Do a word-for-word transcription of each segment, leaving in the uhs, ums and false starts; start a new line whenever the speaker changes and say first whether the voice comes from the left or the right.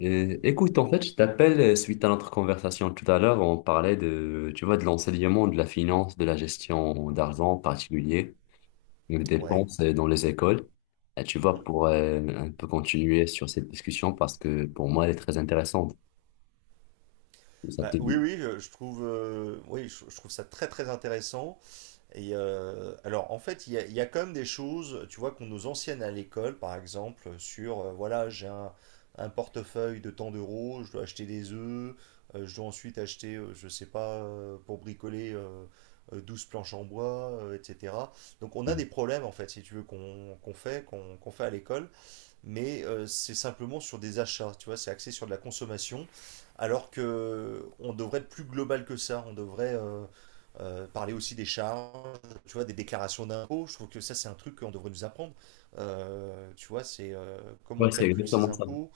left: Euh, écoute, en fait, je t'appelle euh, suite à notre conversation tout à l'heure. On parlait de, tu vois, de l'enseignement, de la finance, de la gestion d'argent en particulier, des
right: Ouais.
left: dépenses euh, dans les écoles. Et tu vois,
right: Mhm.
left: pour euh, un peu continuer sur cette discussion parce que pour moi, elle est très intéressante. Ça te
right: Bah, oui,
left: dit?
right: oui, je, je trouve, euh, oui, je, je trouve ça très très intéressant. Et euh, alors, en fait, il y a, il y a quand même des choses, tu vois, qu'on nous enseigne à l'école, par exemple, sur, euh, voilà, j'ai un, un portefeuille de tant d'euros, je dois acheter des œufs, euh, je dois ensuite acheter, euh, je sais pas, euh, pour bricoler euh, euh, douze planches en bois, euh, et cetera. Donc, on a
left: Mhm.
right: des problèmes, en fait, si tu veux, qu'on qu'on fait, qu'on qu'on fait à l'école. Mais euh, c'est simplement sur des achats, tu vois, c'est axé sur de la consommation, alors que on devrait être plus global que ça, on devrait euh, euh, parler aussi des charges, tu vois, des déclarations d'impôts, je trouve que ça c'est un truc qu'on devrait nous apprendre. Euh, tu vois, c'est euh, comment
left: Ouais,
right: on
left: c'est
right: calcule ses
left: exactement ça.
right: impôts,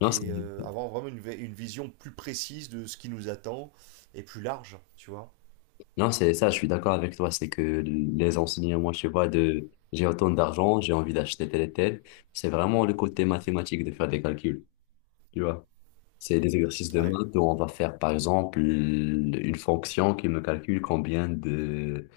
left: Non, c'est
right: et euh, avoir vraiment une, vi- une vision plus précise de ce qui nous attend, et plus large, tu vois.
left: non, c'est ça, je suis d'accord avec toi. C'est que les enseignements, tu vois, de j'ai autant d'argent, j'ai envie d'acheter tel et tel, c'est vraiment le côté mathématique de faire des calculs. Tu vois. C'est des exercices de
right: Ouais,
left: maths où on va faire, par exemple, une fonction qui me calcule combien de,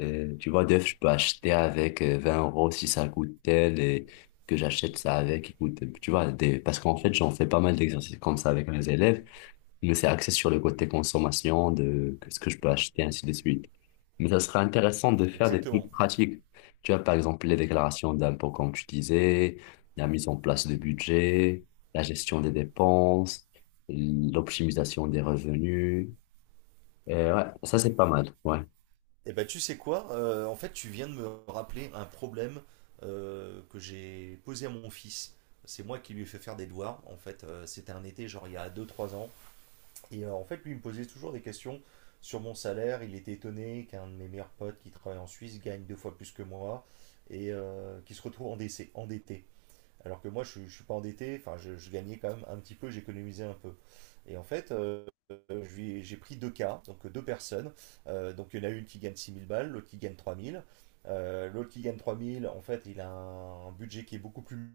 left: euh, tu vois, d'œufs je peux acheter avec euh, vingt euros si ça coûte tel et que j'achète ça avec, écoute, tu vois, des, parce qu'en fait, j'en fais pas mal d'exercices comme ça avec mes élèves. Mais c'est axé sur le côté consommation de que- ce que je peux acheter, ainsi de suite. Mais ça serait intéressant de faire des trucs
right: exactement.
left: pratiques. Tu vois, par exemple, les déclarations d'impôts, comme tu disais, la mise en place de budget, la gestion des dépenses, l'optimisation des revenus. Euh, ouais, ça, c'est pas mal. Ouais,
right: Eh ben, tu sais quoi? Euh, en fait, tu viens de me rappeler un problème euh, que j'ai posé à mon fils. C'est moi qui lui ai fait faire des devoirs. En fait, euh, c'était un été, genre il y a deux trois ans. Et euh, en fait, lui, il me posait toujours des questions sur mon salaire. Il était étonné qu'un de mes meilleurs potes qui travaille en Suisse gagne deux fois plus que moi et euh, qui se retrouve endessé- endetté. Alors que moi, je, je suis pas endetté, enfin, je, je gagnais quand même un petit peu, j'économisais un peu. Et en fait, euh, j'ai pris deux cas, donc deux personnes. Euh, donc il y en a une qui gagne six mille balles, l'autre qui gagne trois mille. Euh, l'autre qui gagne trois mille, en fait, il a un budget qui est beaucoup plus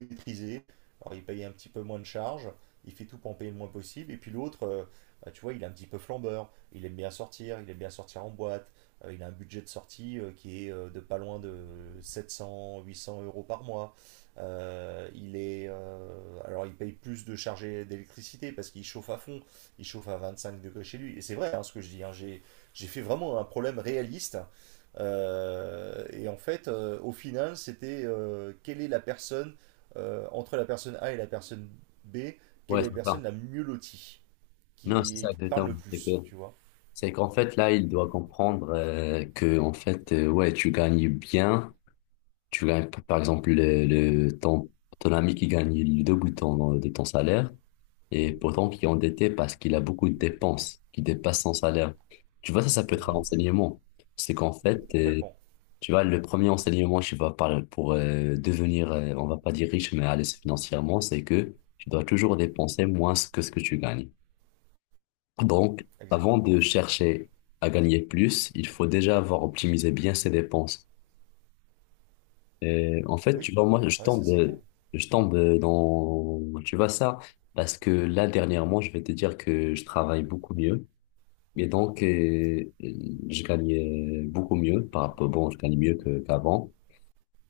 right: maîtrisé. Alors il paye un petit peu moins de charges, il fait tout pour en payer le moins possible. Et puis l'autre, euh, bah, tu vois, il est un petit peu flambeur, il aime bien sortir, il aime bien sortir en boîte. Euh, il a un budget de sortie euh, qui est euh, de pas loin de sept cents, huit cents euros par mois. Euh, il est, euh, alors il paye plus de chargé d'électricité parce qu'il chauffe à fond, il chauffe à vingt-cinq degrés chez lui. Et c'est vrai hein, ce que je dis, hein, j'ai, j'ai fait vraiment un problème réaliste. Euh, et en fait, euh, au final, c'était euh, quelle est la personne, euh, entre la personne A et la personne B, quelle
left: ouais,
right: est
left: c'est
right: la personne
left: ça.
right: la mieux lotie,
left: Non, c'est ça,
right: qui, qui parle
left: exactement.
right: le
left: C'est que-
right: plus, tu vois.
left: c'est qu'en fait, là, il doit comprendre euh, que, en fait, euh, ouais, tu gagnes bien. Tu gagnes, p- par exemple, le, le- ton, ton ami qui gagne le double de ton, de ton salaire et pourtant qui est endetté parce qu'il a beaucoup de dépenses qui dépassent son salaire. Tu vois, ça, ça peut être un
right: Mhm.
left: enseignement. C'est qu'en fait, euh,
right: Complètement,
left: tu vois, le premier enseignement, je sais pas, par- pour euh, devenir, euh, on va pas dire riche, mais à l'aise financièrement, c'est que tu dois toujours dépenser moins que ce que tu gagnes. Donc, avant de
right: exactement.
left: chercher à gagner plus, il faut déjà avoir optimisé bien ses dépenses. Et en fait,
right: Oui,
left: tu vois, moi, je
right: ouais, ça c'est
left: tombe,
right: clair.
left: je tombe dans, tu vois ça, parce que là, dernièrement, je vais te dire que je travaille beaucoup mieux. Et donc, euh, je gagnais beaucoup mieux par rapport, bon, je gagne mieux
right: Mhm.
left: que- qu'avant.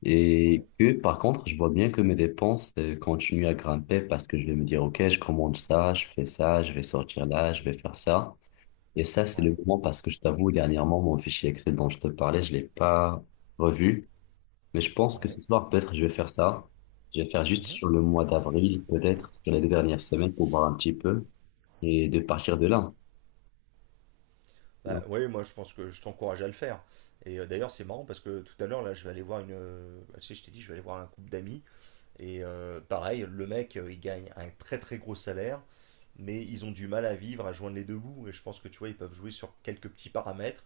left: Et
right: Ouais,
left: que, par contre, je vois bien que mes dépenses, euh, continuent à grimper parce que je vais me dire, OK, je commande ça, je fais ça, je vais sortir là, je vais faire ça. Et ça, c'est le
right: ouais,
left: moment parce que je t'avoue, dernièrement, mon fichier Excel dont je te parlais, je l'ai pas revu. Mais je pense que
right: ouais.
left: ce soir, peut-être, je vais faire ça. Je vais faire juste
right: Mhm.
left: sur le mois d'avril, peut-être, sur les deux dernières semaines pour voir un petit peu et de partir de là. Tu vois.
right: Bah, ouais, moi je pense que je t'encourage à le faire. Et euh, d'ailleurs, c'est marrant parce que tout à l'heure, là, je vais aller voir une. Euh, tu sais, je t'ai dit, je vais aller voir un couple d'amis. Et euh, pareil, le mec, euh, il gagne un très très gros salaire, mais ils ont du mal à vivre, à joindre les deux bouts. Et je pense que tu vois, ils peuvent jouer sur quelques petits paramètres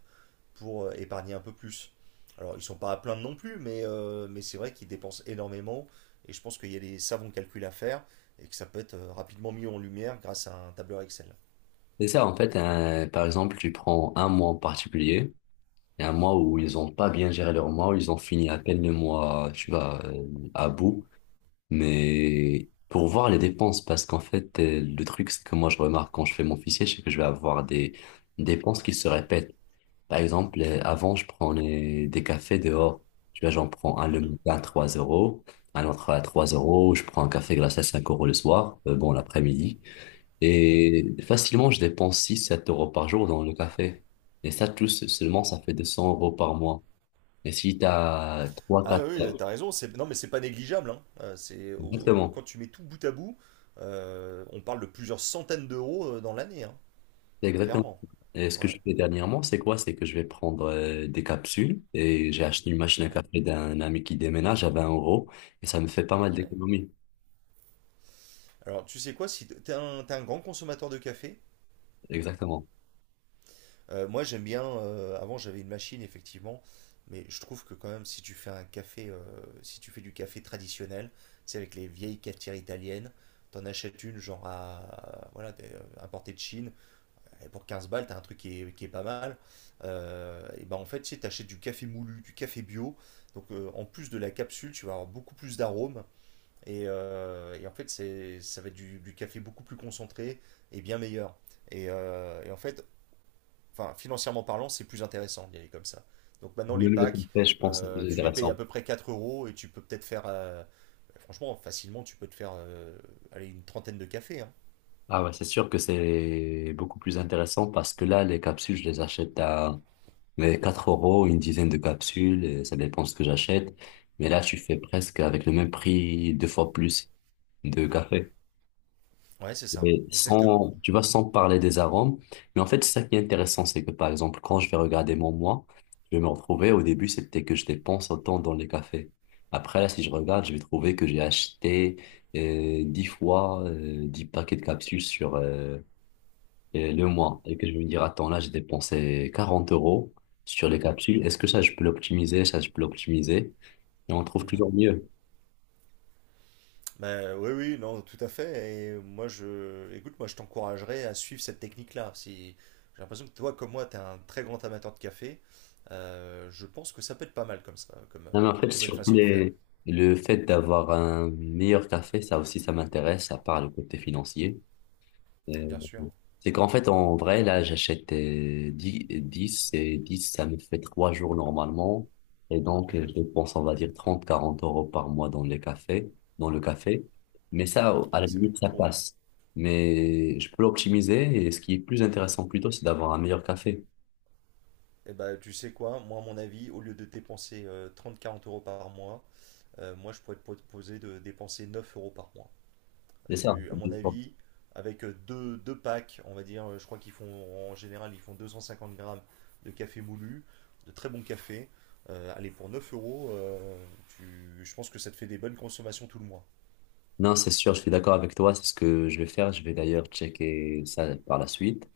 right: pour euh, épargner un peu plus. Alors, ils sont pas à plaindre non plus, mais, euh, mais c'est vrai qu'ils dépensent énormément. Et je pense qu'il y a des savants calculs à faire et que ça peut être euh, rapidement mis en lumière grâce à un tableur Excel.
left: C'est ça, en fait, un- par exemple, tu prends un mois en particulier, et un mois où ils ont pas bien géré leur mois, où ils ont fini à peine le mois, tu vois, euh, à bout, mais pour voir les dépenses, parce qu'en fait, euh, le truc, c'est que moi, je remarque quand je fais mon fichier, c'est que je vais avoir des dépenses qui se répètent. Par exemple, euh, avant, je prenais des cafés dehors. Tu vois, j'en prends un le
right: Mhm,
left: matin à trois euros, un autre à trois
right: mhm,
left: euros, je prends un café glacé à cinq euros le soir, euh, bon, l'après-midi.
right: mhm.
left: Et facilement, je dépense six sept euros par jour dans le café. Et ça, tout se- seulement, ça fait deux cents euros par mois. Et si tu as trois
right: Ah
left: quatre
right: oui, oui,
left: 4
right: t'as raison, c'est... non mais c'est pas négligeable, hein. Euh, c'est au-
left: Exactement.
right: Quand tu mets tout bout à bout, euh, on parle de plusieurs centaines d'euros euh, dans l'année, hein,
left: C'est exactement
right: clairement.
left: ça. Et ce que je
right: Ouais,
left: fais dernièrement, c'est quoi? C'est que je vais prendre euh, des capsules et j'ai acheté une machine à
right: ouais,
left: café d'un ami qui déménage à vingt euros et ça me fait pas mal
right: ouais.
left: d'économies.
right: Alors tu sais quoi, si t- t'es un, t'es un grand consommateur de café,
left: Exactement.
right: euh, moi j'aime bien, euh, avant j'avais une machine effectivement, mais je trouve que quand même si tu fais un café, euh, si tu fais du café traditionnel, c'est avec les vieilles cafetières italiennes, t'en achètes une genre à, voilà, t'es, euh, importée de Chine. Et pour quinze balles, t'as un truc qui est, qui est pas mal. Euh, et ben en fait, tu sais, t'achètes du café moulu, du café bio. Donc euh, en plus de la capsule, tu vas avoir beaucoup plus d'arômes. Et, euh, et en fait, c'est, ça va être du, du café beaucoup plus concentré et bien meilleur. Et, euh, et en fait, enfin, financièrement parlant, c'est plus intéressant d'y aller comme ça. Donc maintenant, les
left: Même le
right: packs,
left: tempeh, je pense que c'est
right: euh,
left: plus
right: tu les payes à
left: intéressant.
right: peu près quatre euros et tu peux peut-être faire, euh, franchement, facilement, tu peux te faire euh, allez, une trentaine de cafés, hein.
left: Ah ouais, c'est sûr que c'est beaucoup plus intéressant parce que là, les capsules, je les achète à mais quatre euros, une dizaine de capsules, et ça dépend ce que j'achète. Mais là, tu fais presque avec le même prix, deux fois plus de café.
right: Ouais, c'est ça,
left: Mais
right: exactement.
left: sans, tu vois, sans parler des arômes. Mais en fait, c'est ça qui est intéressant, c'est que par exemple, quand je vais regarder mon moi, je vais me retrouver, au début, c'était que je dépense autant dans les cafés. Après, là, si je regarde, je vais trouver que j'ai acheté euh, dix fois euh, dix paquets de capsules sur euh, euh, le mois. Et que je vais me dire, attends, là, j'ai dépensé quarante euros sur les capsules. Est-ce que ça, je peux l'optimiser? Ça, je peux l'optimiser. Et on trouve
right: Mhm.
left: toujours mieux.
right: Bah, oui, oui, non, tout à fait. Et moi, je, écoute, moi, je t'encouragerais à suivre cette technique-là. Si j'ai l'impression que toi, comme moi, t'es un très grand amateur de café, euh, je pense que ça peut être pas mal comme ça, comme euh,
left: Non, mais en fait,
right: nouvelle
left: surtout
right: façon de faire.
left: les- le fait d'avoir un meilleur café, ça aussi, ça m'intéresse, à part le côté financier.
right: Et
left: Euh,
right: bien sûr.
left: c'est qu'en fait, en vrai, là, j'achète euh, dix 10 et dix ça me fait trois jours normalement. Et donc, euh,
right: Mhm.
left: je dépense, on va dire, trente quarante euros par mois dans les cafés, dans le café. Mais ça, à
right: Ouais,
left: la
right: c'est
left: limite,
right: beaucoup
left: ça
right: trop.
left: passe. Mais je peux l'optimiser et ce qui est plus intéressant plutôt, c'est d'avoir un meilleur café.
right: Et bah, tu sais quoi, moi, à mon avis, au lieu de dépenser trente-quarante euros par mois, euh, moi, je pourrais te proposer de dépenser neuf euros par mois.
left: C'est ça.
right: Tu, à mon avis, avec euh, deux, deux packs, on va dire, euh, je crois qu'ils font en général, ils font deux cent cinquante grammes de café moulu, de très bon café. Euh, allez, pour neuf euros, euh, tu- je pense que ça te fait des bonnes consommations tout le mois.
left: Non, c'est sûr, je suis d'accord avec toi, c'est ce que je vais faire. Je vais d'ailleurs checker ça par la suite.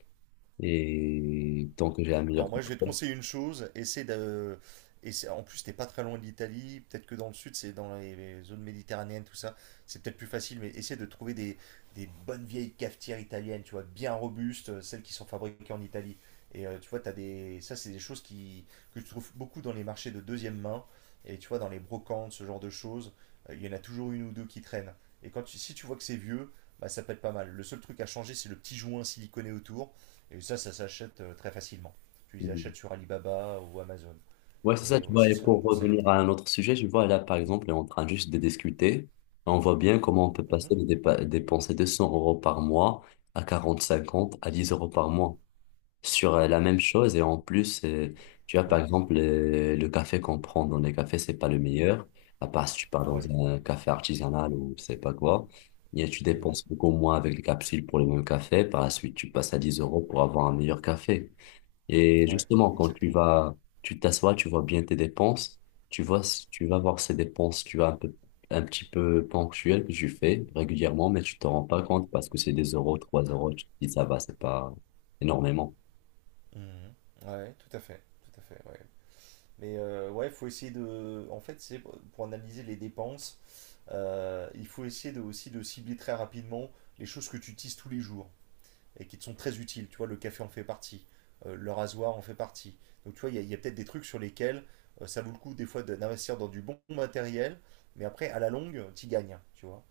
left: Et tant que j'ai un meilleur
right: Alors moi, je vais te
left: critère.
right: conseiller une chose, essaie de. Et c'est- en plus, t'es pas très loin de l'Italie. Peut-être que dans le sud, c'est dans les les zones méditerranéennes, tout ça. C'est peut-être plus facile, mais essaie de trouver des, des bonnes vieilles cafetières italiennes, tu vois, bien robustes, euh, celles qui sont fabriquées en Italie. Et euh, tu vois, t'as des... ça, c'est des choses qui... que je trouve beaucoup dans les marchés de deuxième main. Et tu vois, dans les brocantes, ce genre de choses, euh, il y en a toujours une ou deux qui traînent. Et quand tu- si tu vois que c'est vieux, bah, ça peut être pas mal. Le seul truc à changer, c'est le petit joint siliconé autour. Et ça, ça s'achète euh, très facilement. Tu les
left: Mm.
right: achètes sur Alibaba ou Amazon.
left: Ouais, c'est ça,
right: Mais
left: tu
right: ouais,
left: vois.
right: ce
left: Et
right: serait mon
left: pour
right: conseil.
left: revenir à un autre sujet, je vois là, par exemple, on est en train juste de discuter. On voit bien comment on peut passer
right: Mhm.
left: de dépa- dépenser deux cents euros par mois à quarante cinquante à dix euros par mois. Sur euh, la même chose et en plus, euh, tu vois par
right: Oui,
left: exemple, euh, le café qu'on prend dans les cafés, c'est pas le meilleur à part si tu pars dans
right: ouais.
left: un café artisanal ou je sais pas quoi, et tu
right: Mhm.
left: dépenses beaucoup moins avec les capsules pour le même café. Par la suite, tu passes à dix euros pour avoir un meilleur café, et
right: Ouais,
left: justement quand tu
right: exactement.
left: vas, tu t'assois, tu vois bien tes dépenses. Tu vois, tu vas voir ces dépenses, tu vois un peu, un petit peu ponctuelles que tu fais régulièrement, mais tu t'en rends pas compte parce que c'est des euros trois euros. Tu te dis ça va, c'est pas énormément.
right: Mhm. Ouais, tout à fait, tout à fait, ouais. Mais euh, ouais, faut essayer de. En fait, c'est pour analyser les dépenses, euh, il faut essayer de, aussi de cibler très rapidement les choses que tu utilises tous les jours et qui te sont très utiles. Tu vois, le café en fait partie, euh, le rasoir en fait partie. Donc, tu vois, il y a, il y a peut-être des trucs sur lesquels euh, ça vaut le coup des fois de- d'investir dans du bon matériel, mais après, à la longue, tu gagnes, tu vois.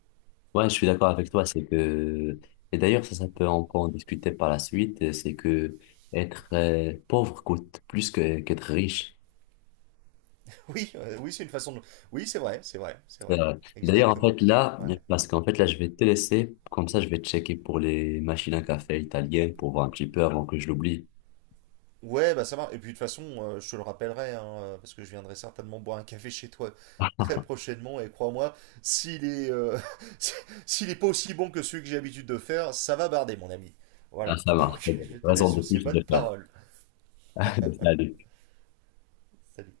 left: Ouais, je suis d'accord avec toi, c'est que, et d'ailleurs, ça, ça peut encore en discuter par la suite, euh, c'est que être euh, pauvre coûte plus que, qu'être riche.
right: Oui, euh, oui, c'est une façon de. Oui, c'est vrai, c'est vrai, c'est vrai.
left: Euh, D'ailleurs, en
right: Exactement.
left: fait, là,
right: Ouais.
left: parce qu'en fait, là, je vais te laisser, comme ça, je vais checker pour les machines à café italiennes pour voir un petit peu avant que je l'oublie.
right: Ouais, bah ça marche. Et puis de toute façon, euh, je te le rappellerai, hein, euh, parce que je viendrai certainement boire un café chez toi très prochainement. Et crois-moi, s'il est, euh, si- s'il est pas aussi bon que celui que j'ai l'habitude de faire, ça va barder, mon ami.
left: Ah,
right: Voilà.
left: ça marche, c'est
right: Donc je
left: bon.
right: te
left: Raison
right: laisse
left: de
right: sur ces
left: plus de
right: bonnes
left: le faire.
right: paroles.
left: Salut.
right: Salut.